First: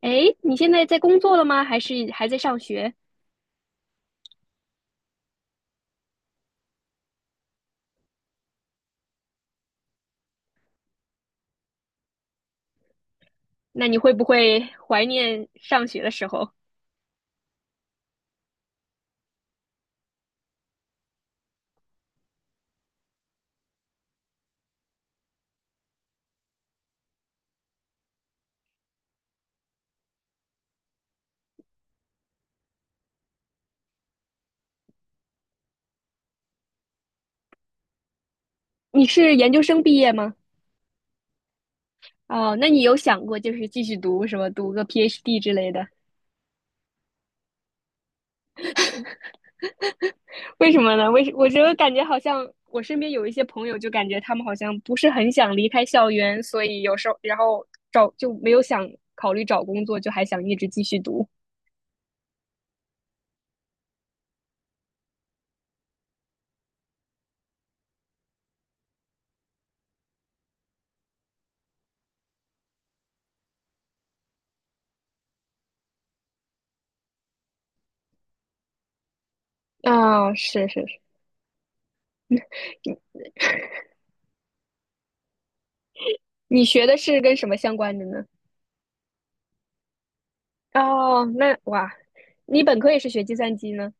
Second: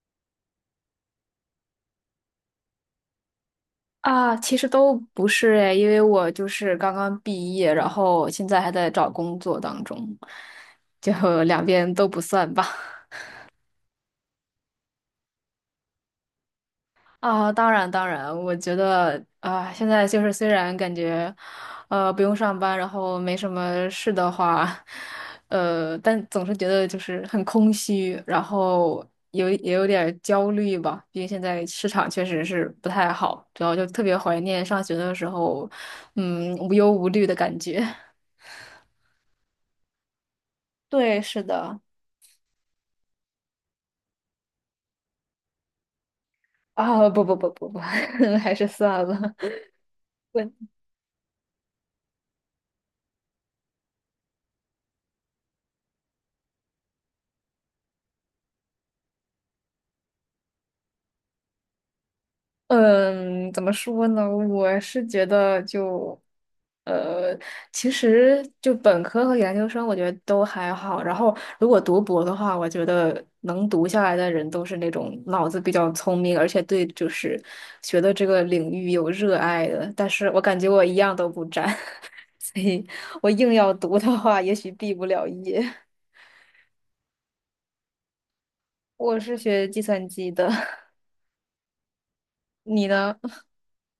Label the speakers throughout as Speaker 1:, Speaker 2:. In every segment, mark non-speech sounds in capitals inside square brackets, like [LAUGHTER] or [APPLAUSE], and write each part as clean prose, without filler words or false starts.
Speaker 1: 诶，你现在在工作了吗？还是还在上学？
Speaker 2: 啊，其实都不是诶，因为我就是刚刚毕业，然后现在还在找工作当中，就 [LAUGHS] 两边都不算吧。
Speaker 1: 那你会不会怀念上学的时候？
Speaker 2: 啊，当然当然，我觉得啊，现在就是虽然感觉，不用上班，然后没什么事的话，但总是觉得就是很空虚，然后也有点儿焦虑吧，毕竟现在市场确实是不太好，主要就特别怀念上学的时候，嗯，无忧无虑的感觉。
Speaker 1: 你是研究生毕业吗？
Speaker 2: 对，是的。
Speaker 1: 哦，那你有想过就是继续读什么，读个 PhD 之类的？
Speaker 2: 啊，不不不不不，[LAUGHS] 还是算了。我
Speaker 1: 为什么呢？我觉得感觉好像我身边有一些朋友，就感觉他们好像不是很想离开校园，所以有时候然后找就没有想考虑找工作，就还想一直继续读。
Speaker 2: 嗯，怎么说呢？我是觉得就，呃，其实就本科和研究生，我觉得都还好。然后如果读博的话，我觉得能读下来的人都是那种脑子比较聪明，而且对就是学的这个领域有热爱的。但是
Speaker 1: 啊、
Speaker 2: 我感
Speaker 1: 是
Speaker 2: 觉我
Speaker 1: 是
Speaker 2: 一
Speaker 1: 是，
Speaker 2: 样都不沾，[LAUGHS] 所以我硬要读的话，也许毕不了业。
Speaker 1: 你学的是跟什么相关的呢？
Speaker 2: 我是学计算机的。
Speaker 1: 哦，那哇，你本
Speaker 2: 你
Speaker 1: 科也是
Speaker 2: 呢？
Speaker 1: 学计算机呢？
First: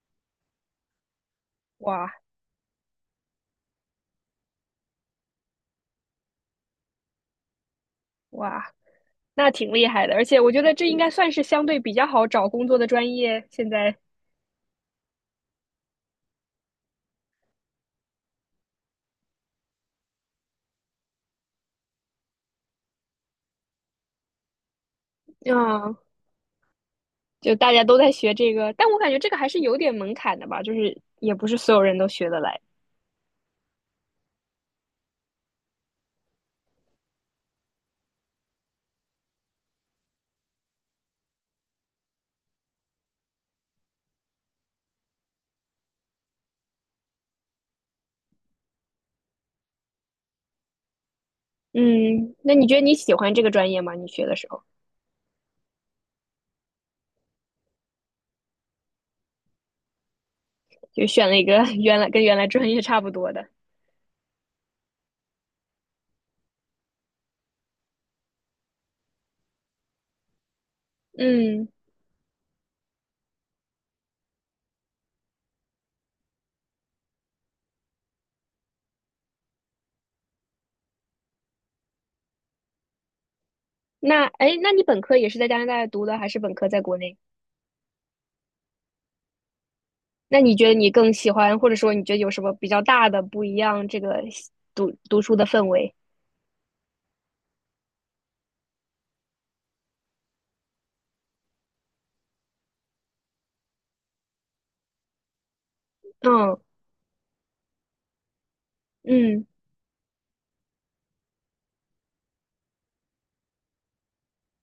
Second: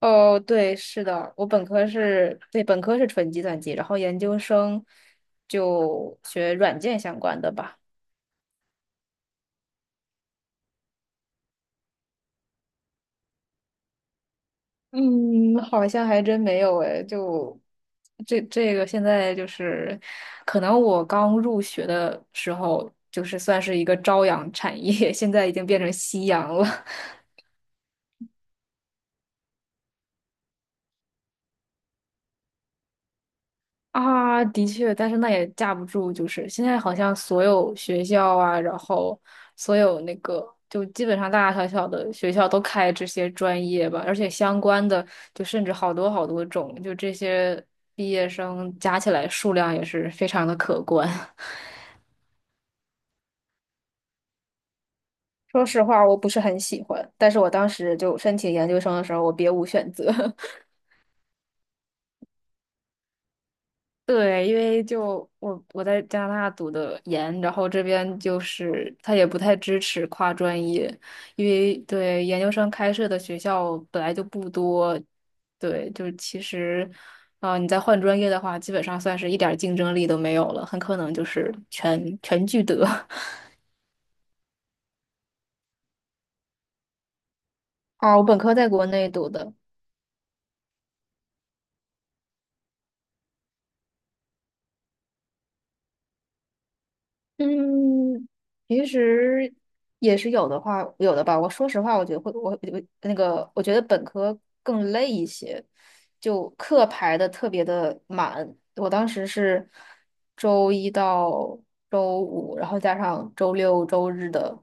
Speaker 2: 哦，对，是的，我本科
Speaker 1: 哇，
Speaker 2: 是，对，本科是纯计算机，然后研究生就学软件相关的吧。
Speaker 1: 哇，那挺厉害的，而且我觉得这应该算是相对比较好找工作的专业。现在，
Speaker 2: 嗯，好像还真没有诶，就这个现在就是，可能我刚入学的时候就是算是一个朝阳产业，[LAUGHS] 现在已经变成
Speaker 1: 嗯，
Speaker 2: 夕阳了。
Speaker 1: 就大家都在学这个，但我感觉这个还是有点门槛的吧，就是也不是所有人都学得来。
Speaker 2: 啊，的确，但是那也架不住，就是现在好像所有学校啊，然后所有那个，就基本上大大小小的学校都开这些专业吧，而且相关的就甚至好多好多种，就这些毕业生加起来数量也是非常的可观。[LAUGHS]
Speaker 1: 嗯，那你觉得你喜欢这个专业吗？你学的时候
Speaker 2: 说实话，我不是很喜欢，但是我当时就申请研究生的时候，我别无选择。[LAUGHS]
Speaker 1: 就选了一个 [LAUGHS] 原来跟原来专业差不多的。
Speaker 2: 对，因为就我在加拿大读的研，然后这边就是他也不太支持跨专业，因
Speaker 1: 嗯，
Speaker 2: 为对研究生开设的学校本来就不多，对，就是其实，啊、你再换专业的话，基本上算是一点儿竞争力都没有了，很可能就是全全聚德。[LAUGHS]
Speaker 1: 那哎，那你本科也是在加拿大读的，还是本科在国内？
Speaker 2: 啊，我本科在国内读的，
Speaker 1: 那你觉得你更喜欢，或者说你觉得有什么比较大的不一样？这个读书的氛围？
Speaker 2: 嗯，平时也是有的话，有的吧。我说实话，我觉得会，我我那个，我觉得本科更累一些，就
Speaker 1: 嗯
Speaker 2: 课排的特别的满。我当时
Speaker 1: 嗯，
Speaker 2: 是周一到周五，然后加上周六周日的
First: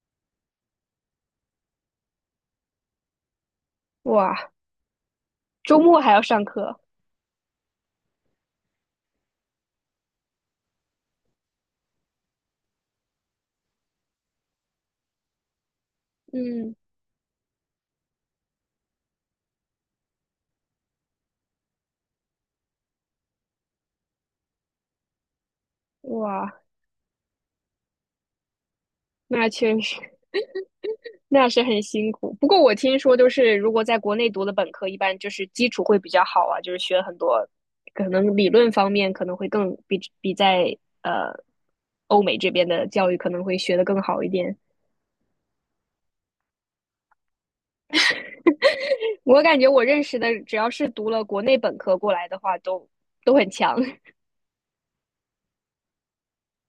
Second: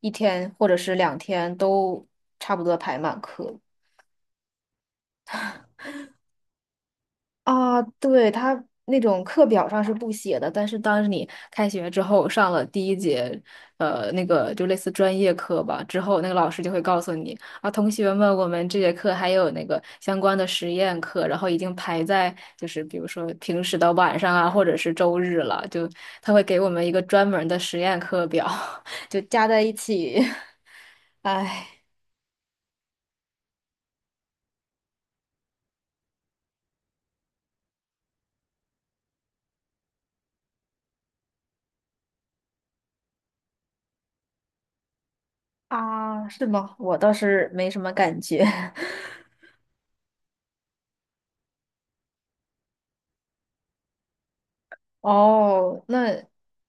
Speaker 2: 一天或者是2天都差不多排满课。
Speaker 1: 哇。周末还要上课，
Speaker 2: 啊，对，他那种课表上是不写的，但是当你开学之后上了第一节，那个就类似专业课吧，之后那个老师就
Speaker 1: 嗯，
Speaker 2: 会告诉你啊，同学们，我们这节课还有那个相关的实验课，然后已经排在就是比如说平时的晚上啊，或者是周日了，就他会
Speaker 1: 哇，
Speaker 2: 给我们一个专门的实验课表，[LAUGHS] 就
Speaker 1: 那
Speaker 2: 加在一
Speaker 1: 确实
Speaker 2: 起，[LAUGHS]
Speaker 1: 那是
Speaker 2: 唉
Speaker 1: 很辛苦。不过我听说，就是如果在国内读的本科，一般就是基础会比较好啊，就是学很多，可能理论方面可能会更比在呃欧美这边的教育可能会学的更好一点。
Speaker 2: 啊，是吗？我倒是没什么感觉。
Speaker 1: 我感觉我认识的，只要是读了国内本科过来的话，都很强。
Speaker 2: 哦，那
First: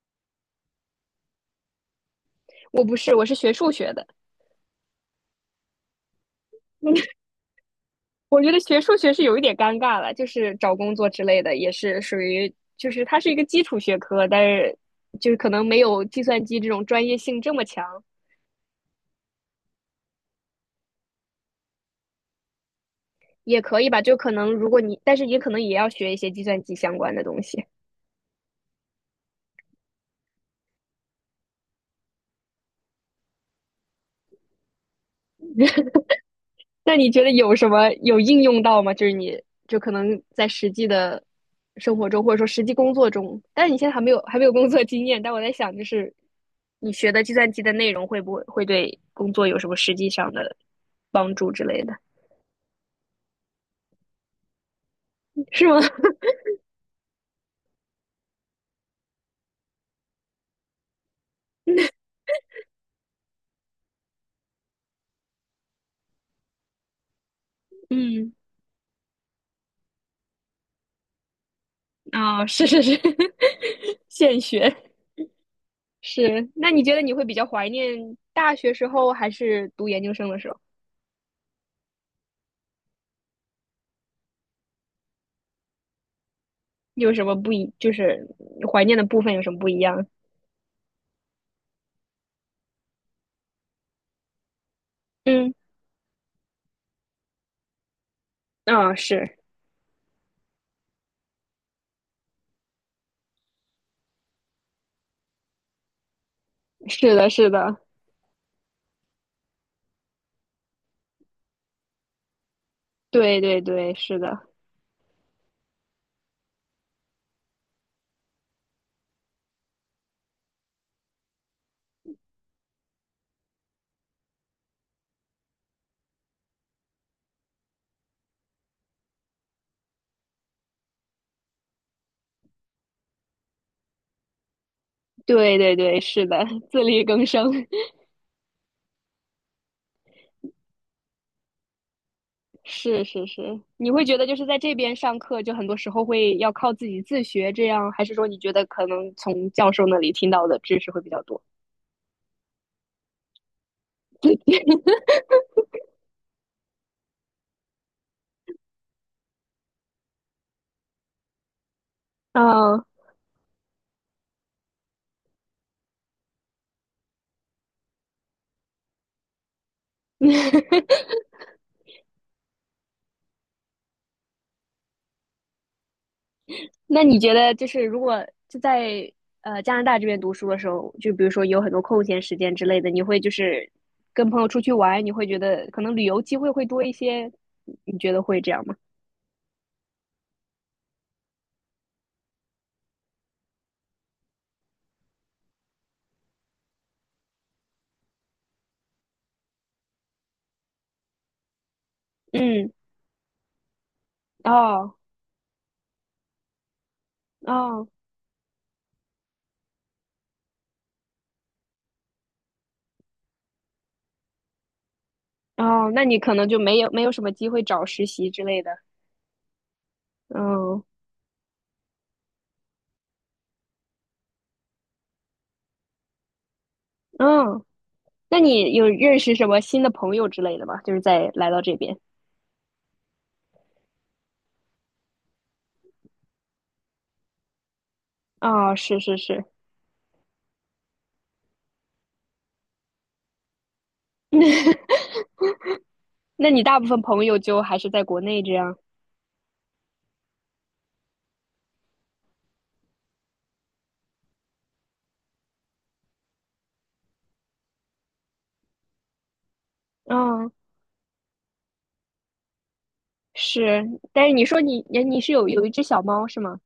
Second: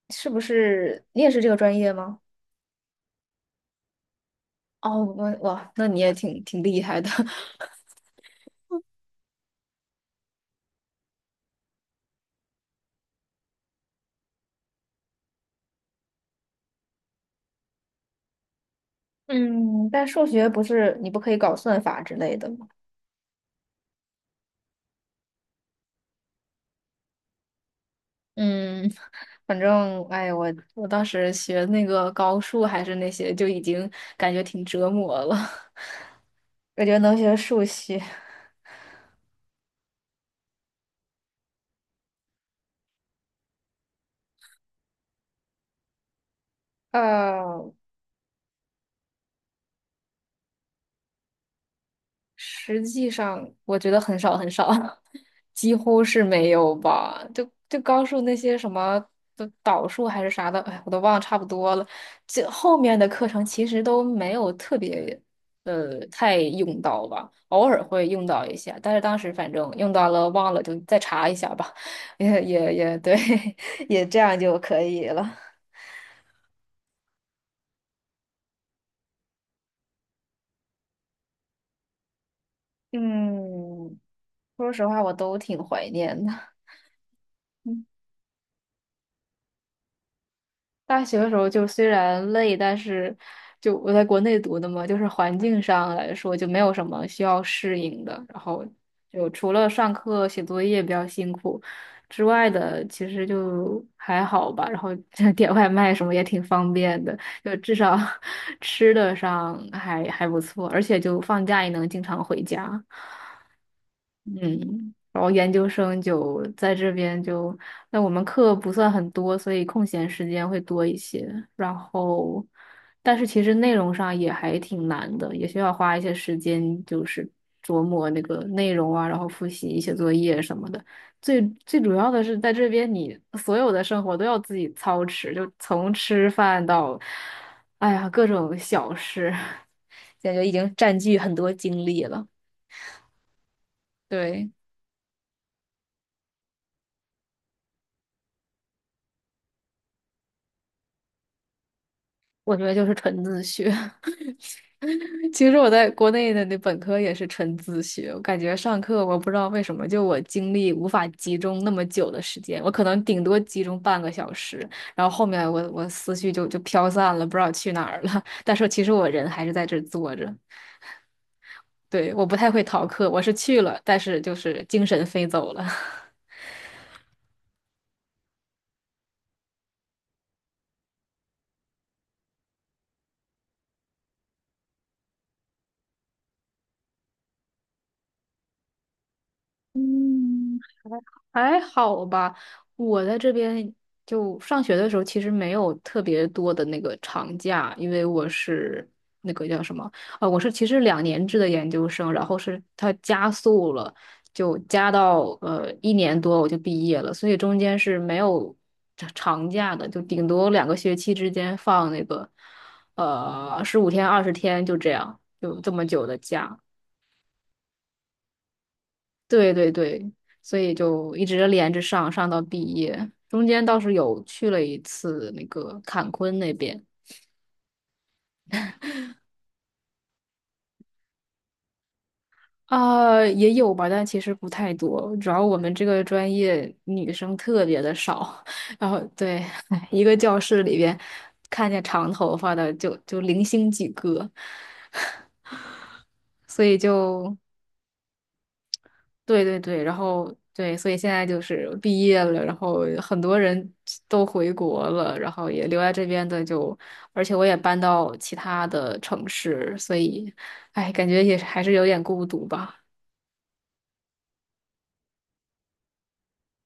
Speaker 2: 是不是你也是这个专业吗？
Speaker 1: [LAUGHS] 我不是，我是学数学的，
Speaker 2: 哦，我哇，那你也挺厉
Speaker 1: 嗯
Speaker 2: 害的。[LAUGHS]
Speaker 1: 我觉得学数学是有一点尴尬了，就是找工作之类的，也是属于就是它是一个基础学科，但是就是可能没有计算机这种专业性这么强，
Speaker 2: 嗯，但数学不是你不可以搞算法之类的吗？
Speaker 1: 也可以吧。就可能如果你，但是也可能也要学一些计算机相关的东西。
Speaker 2: 嗯，反正哎，我我当时学那个高数还是那些，就已经感觉挺折磨了。[LAUGHS] 我觉
Speaker 1: 那
Speaker 2: 得
Speaker 1: 你
Speaker 2: 能
Speaker 1: 觉得
Speaker 2: 学
Speaker 1: 有
Speaker 2: 数
Speaker 1: 什么
Speaker 2: 学，
Speaker 1: 有应用到吗？就是你就可能在实际的生活中，或者说实际工作中，但是你现在还没有工作经验，但我在想，就是你
Speaker 2: [LAUGHS]
Speaker 1: 学的计算机的
Speaker 2: 呃，
Speaker 1: 内容会不会对工作有什么实际上的帮助之类的？
Speaker 2: 实际上，我觉得很少很少，[LAUGHS]
Speaker 1: 是
Speaker 2: 几
Speaker 1: 吗？
Speaker 2: 乎
Speaker 1: [LAUGHS]
Speaker 2: 是没有吧。就高数那些什么的导数还是啥的，哎，我都忘了差不多了。这后面的课程其实都没有特别太用到吧，偶尔会用
Speaker 1: 嗯，
Speaker 2: 到一下，但是当时反正用到了忘了就再查一下吧，[LAUGHS] 也
Speaker 1: 啊，是
Speaker 2: 也
Speaker 1: 是
Speaker 2: 也
Speaker 1: 是，
Speaker 2: 对，[LAUGHS] 也
Speaker 1: [LAUGHS]
Speaker 2: 这
Speaker 1: 现
Speaker 2: 样就
Speaker 1: 学
Speaker 2: 可以了。
Speaker 1: 是。那你觉得你会比较怀念大学时候，还是读研究生的时候？
Speaker 2: 嗯，说实话，我都挺怀念的。
Speaker 1: 有什么不一？就是怀念的部分有什么不一样？
Speaker 2: 大学的时候就虽然累，但是就我在国内读的嘛，就是环
Speaker 1: 嗯，
Speaker 2: 境上来说就没有什么需要适应的。然后
Speaker 1: 啊、
Speaker 2: 就
Speaker 1: 是
Speaker 2: 除了上课写作业比较辛苦之外的，其实就还好吧。然后 [LAUGHS] 点外卖什么也挺方便
Speaker 1: 是
Speaker 2: 的，
Speaker 1: 的，是
Speaker 2: 就至
Speaker 1: 的，
Speaker 2: 少 [LAUGHS] 吃的上还还不错，而且就放假也能经常回家。
Speaker 1: 对对对，是的，
Speaker 2: 嗯，然后研究生就在这边就，那我们课不算很多，所以空闲时间会多一些。然后，但是其实内容上也还挺难的，也需要花一些时间，就是琢磨那个内容啊，然后复习一些作业什么的。最最主要的是，在这边你所有的生活都要自己操持，就
Speaker 1: 对对
Speaker 2: 从
Speaker 1: 对，是
Speaker 2: 吃
Speaker 1: 的，
Speaker 2: 饭
Speaker 1: 自
Speaker 2: 到，
Speaker 1: 力更生，
Speaker 2: 哎呀，各种小事，[LAUGHS] 感觉已经占据很多精力了。
Speaker 1: [LAUGHS] 是是是。你会觉得就是
Speaker 2: 对。
Speaker 1: 在这边上课，就很多时候会要靠自己自学，这样，还是说你觉得可能从教授那里听到的知识会比较多？
Speaker 2: 我觉得就是纯自学。[LAUGHS] 其实我在国内的那本科也是纯自学，我感觉上课我不知道为什么，就我精力无法集中那么久的时间，我
Speaker 1: 啊、
Speaker 2: 可能顶多集中半个小时，然后后面我思绪就飘散了，不知道去哪儿了。[LAUGHS] 但是其实我人还是在这儿坐着，
Speaker 1: [LAUGHS]
Speaker 2: 对，我不太会逃课，我是去了，但是就是精神飞走了。
Speaker 1: 那你觉得，就是如果就在加拿大这边读书的时候，就比如说有很多空闲时间之类的，你会就是跟朋友出去玩，你会觉得可能旅游机会会多一些，你觉得会这样吗？
Speaker 2: [LAUGHS] 嗯。还好吧，我在这边就上学的时候，其实没有特别多的那个长假，因为我是那个叫什么啊、我是其实2年制的研究生，然后是
Speaker 1: 嗯，
Speaker 2: 它加速了，就加
Speaker 1: 哦
Speaker 2: 到一年多我就毕业了，所以中间
Speaker 1: 哦
Speaker 2: 是没有长假的，就顶多2个学期之间放那个15天20天就这样，就这么
Speaker 1: 哦，那
Speaker 2: 久的
Speaker 1: 你可能就
Speaker 2: 假。
Speaker 1: 没有什么机会找实习之类的。
Speaker 2: 对对对，所以
Speaker 1: 嗯
Speaker 2: 就一直连着上，上到毕业。中间倒是有去了一次那个坎昆那边，
Speaker 1: 嗯，那你有认识什么新的朋友之类的吗？就是在来到这边。
Speaker 2: 啊、也有吧，但其实不太多。主要我们这个专业女生特别的少，
Speaker 1: 哦，
Speaker 2: [LAUGHS] 然
Speaker 1: 是
Speaker 2: 后
Speaker 1: 是
Speaker 2: 对，
Speaker 1: 是，
Speaker 2: [LAUGHS] 一个教室里边看见长头发的就零星几个，
Speaker 1: [LAUGHS] 那你
Speaker 2: 所以
Speaker 1: 大部分朋友
Speaker 2: 就
Speaker 1: 就还是在国内这样。
Speaker 2: 对对对，然后对，所以现在就是毕业了，然后很多人都回国了，然后也留在这边的就，而且我也搬到其他的城市，所以，
Speaker 1: 嗯。
Speaker 2: 哎，感觉也是还是有点孤独吧。
Speaker 1: 是，但是你说你是有一只小猫是吗？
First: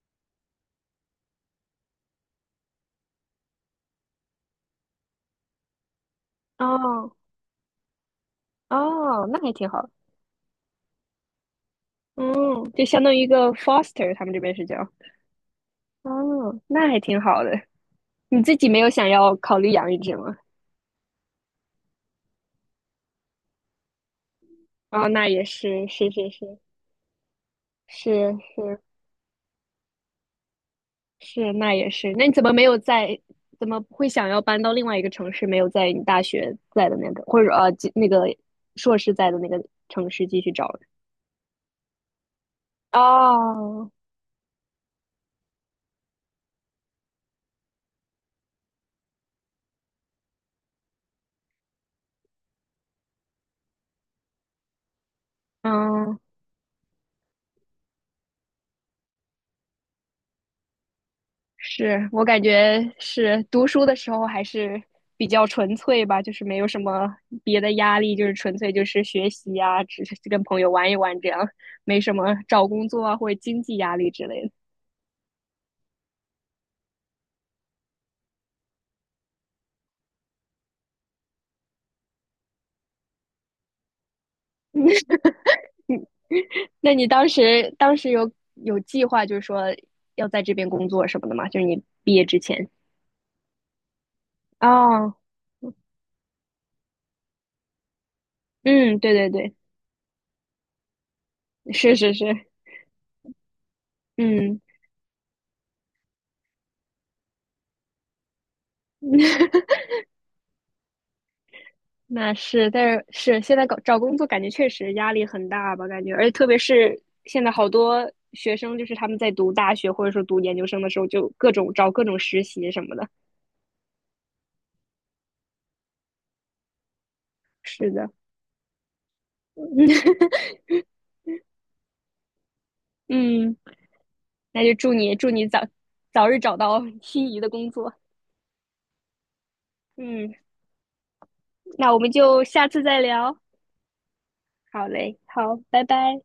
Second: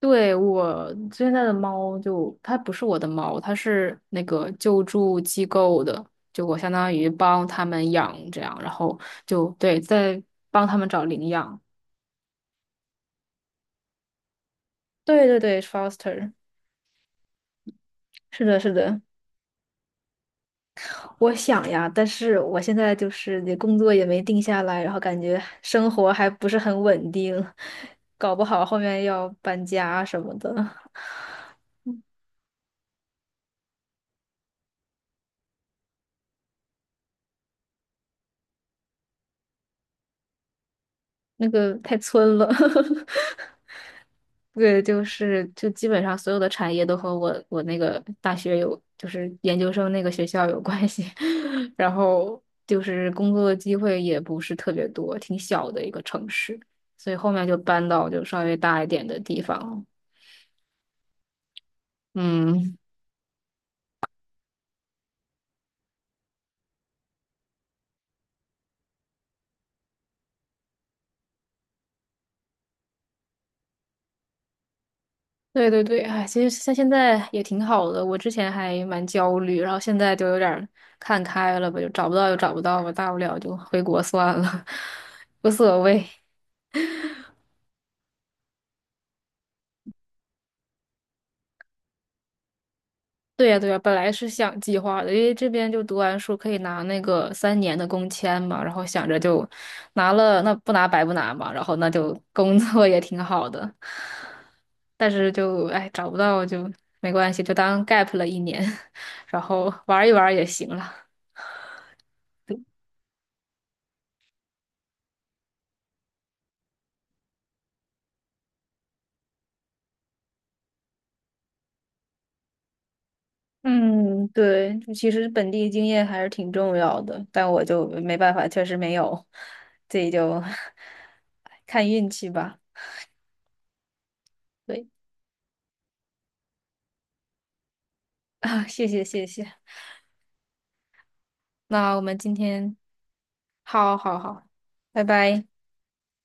Speaker 2: 对，我现在的猫就，它不是我的猫，它是那个救助机构的，就我相当于
Speaker 1: 哦
Speaker 2: 帮他们养这样，然后
Speaker 1: 哦，那
Speaker 2: 就
Speaker 1: 还挺
Speaker 2: 对，
Speaker 1: 好。
Speaker 2: 在帮他们找领养。
Speaker 1: 嗯，就相当于一个 foster，他们这边是叫。
Speaker 2: 对对对，foster，
Speaker 1: 哦，那还挺好的。你
Speaker 2: 是
Speaker 1: 自
Speaker 2: 的，
Speaker 1: 己
Speaker 2: 是
Speaker 1: 没有
Speaker 2: 的。
Speaker 1: 想要考虑养一只吗？
Speaker 2: 我想呀，但是我现在就是那工作也没定下来，然后
Speaker 1: 哦，
Speaker 2: 感
Speaker 1: 那
Speaker 2: 觉
Speaker 1: 也是，
Speaker 2: 生
Speaker 1: 是
Speaker 2: 活还
Speaker 1: 是
Speaker 2: 不
Speaker 1: 是
Speaker 2: 是很稳定，
Speaker 1: 是
Speaker 2: 搞不好后
Speaker 1: 是
Speaker 2: 面要搬家什么的，
Speaker 1: 是，那也是。那你怎么没有在？怎么会想要搬到另外一个城市？没有在你大学在的那个，或者，那个硕士在的那个城市继续找
Speaker 2: 那个太村了。[LAUGHS]
Speaker 1: 呢哦，
Speaker 2: 对，就是就基本上所有的产业都和我那个大学有，就是研究生那个学校有关系，[LAUGHS] 然后就是工作的机会也不是特别多，挺小的一个
Speaker 1: 嗯，
Speaker 2: 城市，所以后面就搬到就稍微大一点的地方了。
Speaker 1: 是我感
Speaker 2: 嗯，
Speaker 1: 觉是读书的时候还是比较纯粹吧，就是没有什么别的压力，就是纯粹就是学习啊，只是跟朋友玩一玩这样，没什么找工作啊或者经济压力之类的。
Speaker 2: 对对对，哎，其实像现在也挺好的。我之前还蛮焦虑，然后现在就有点儿看开了吧，就找不到就找不到吧，大不了就回国算了，[LAUGHS] 无所谓。
Speaker 1: [LAUGHS] 那你当时有计划，就是说要在这边工作什么的吗？就是你毕业之前。
Speaker 2: 对呀对呀，本来是想计划的，
Speaker 1: 哦，
Speaker 2: 因为这边就读完书可以拿那个3年的工签嘛，然后
Speaker 1: 嗯，
Speaker 2: 想
Speaker 1: 对
Speaker 2: 着
Speaker 1: 对
Speaker 2: 就
Speaker 1: 对，
Speaker 2: 拿了，那不拿白不拿嘛，然后那
Speaker 1: 是是
Speaker 2: 就
Speaker 1: 是，
Speaker 2: [LAUGHS] 工作也挺好的，
Speaker 1: 嗯。
Speaker 2: 但是就哎找不到就没关系，就当 gap 了一年，[LAUGHS] 然
Speaker 1: [LAUGHS]
Speaker 2: 后玩一玩也行了。
Speaker 1: 那是，但是现在搞找工作，感觉确实压力很大吧？感觉，而且特别是现在好多学生，就是他们在读大学或者说读研究生的时候，就各种找各种实习什么的。
Speaker 2: 嗯，对，其实本地经验还是挺重要的，但我就
Speaker 1: 是的，
Speaker 2: 没办法，确实没有，这
Speaker 1: [LAUGHS]
Speaker 2: 就 [LAUGHS] 看运气吧。
Speaker 1: 嗯，那就
Speaker 2: 对
Speaker 1: 祝你早日找到 [LAUGHS] 心仪的工作。
Speaker 2: 啊，[LAUGHS] 谢谢谢谢，
Speaker 1: 嗯，那
Speaker 2: 那
Speaker 1: 我
Speaker 2: 我
Speaker 1: 们
Speaker 2: 们今
Speaker 1: 就下
Speaker 2: 天
Speaker 1: 次再聊。
Speaker 2: 好好好，
Speaker 1: 好
Speaker 2: 拜
Speaker 1: 嘞，
Speaker 2: 拜。
Speaker 1: 好，拜拜。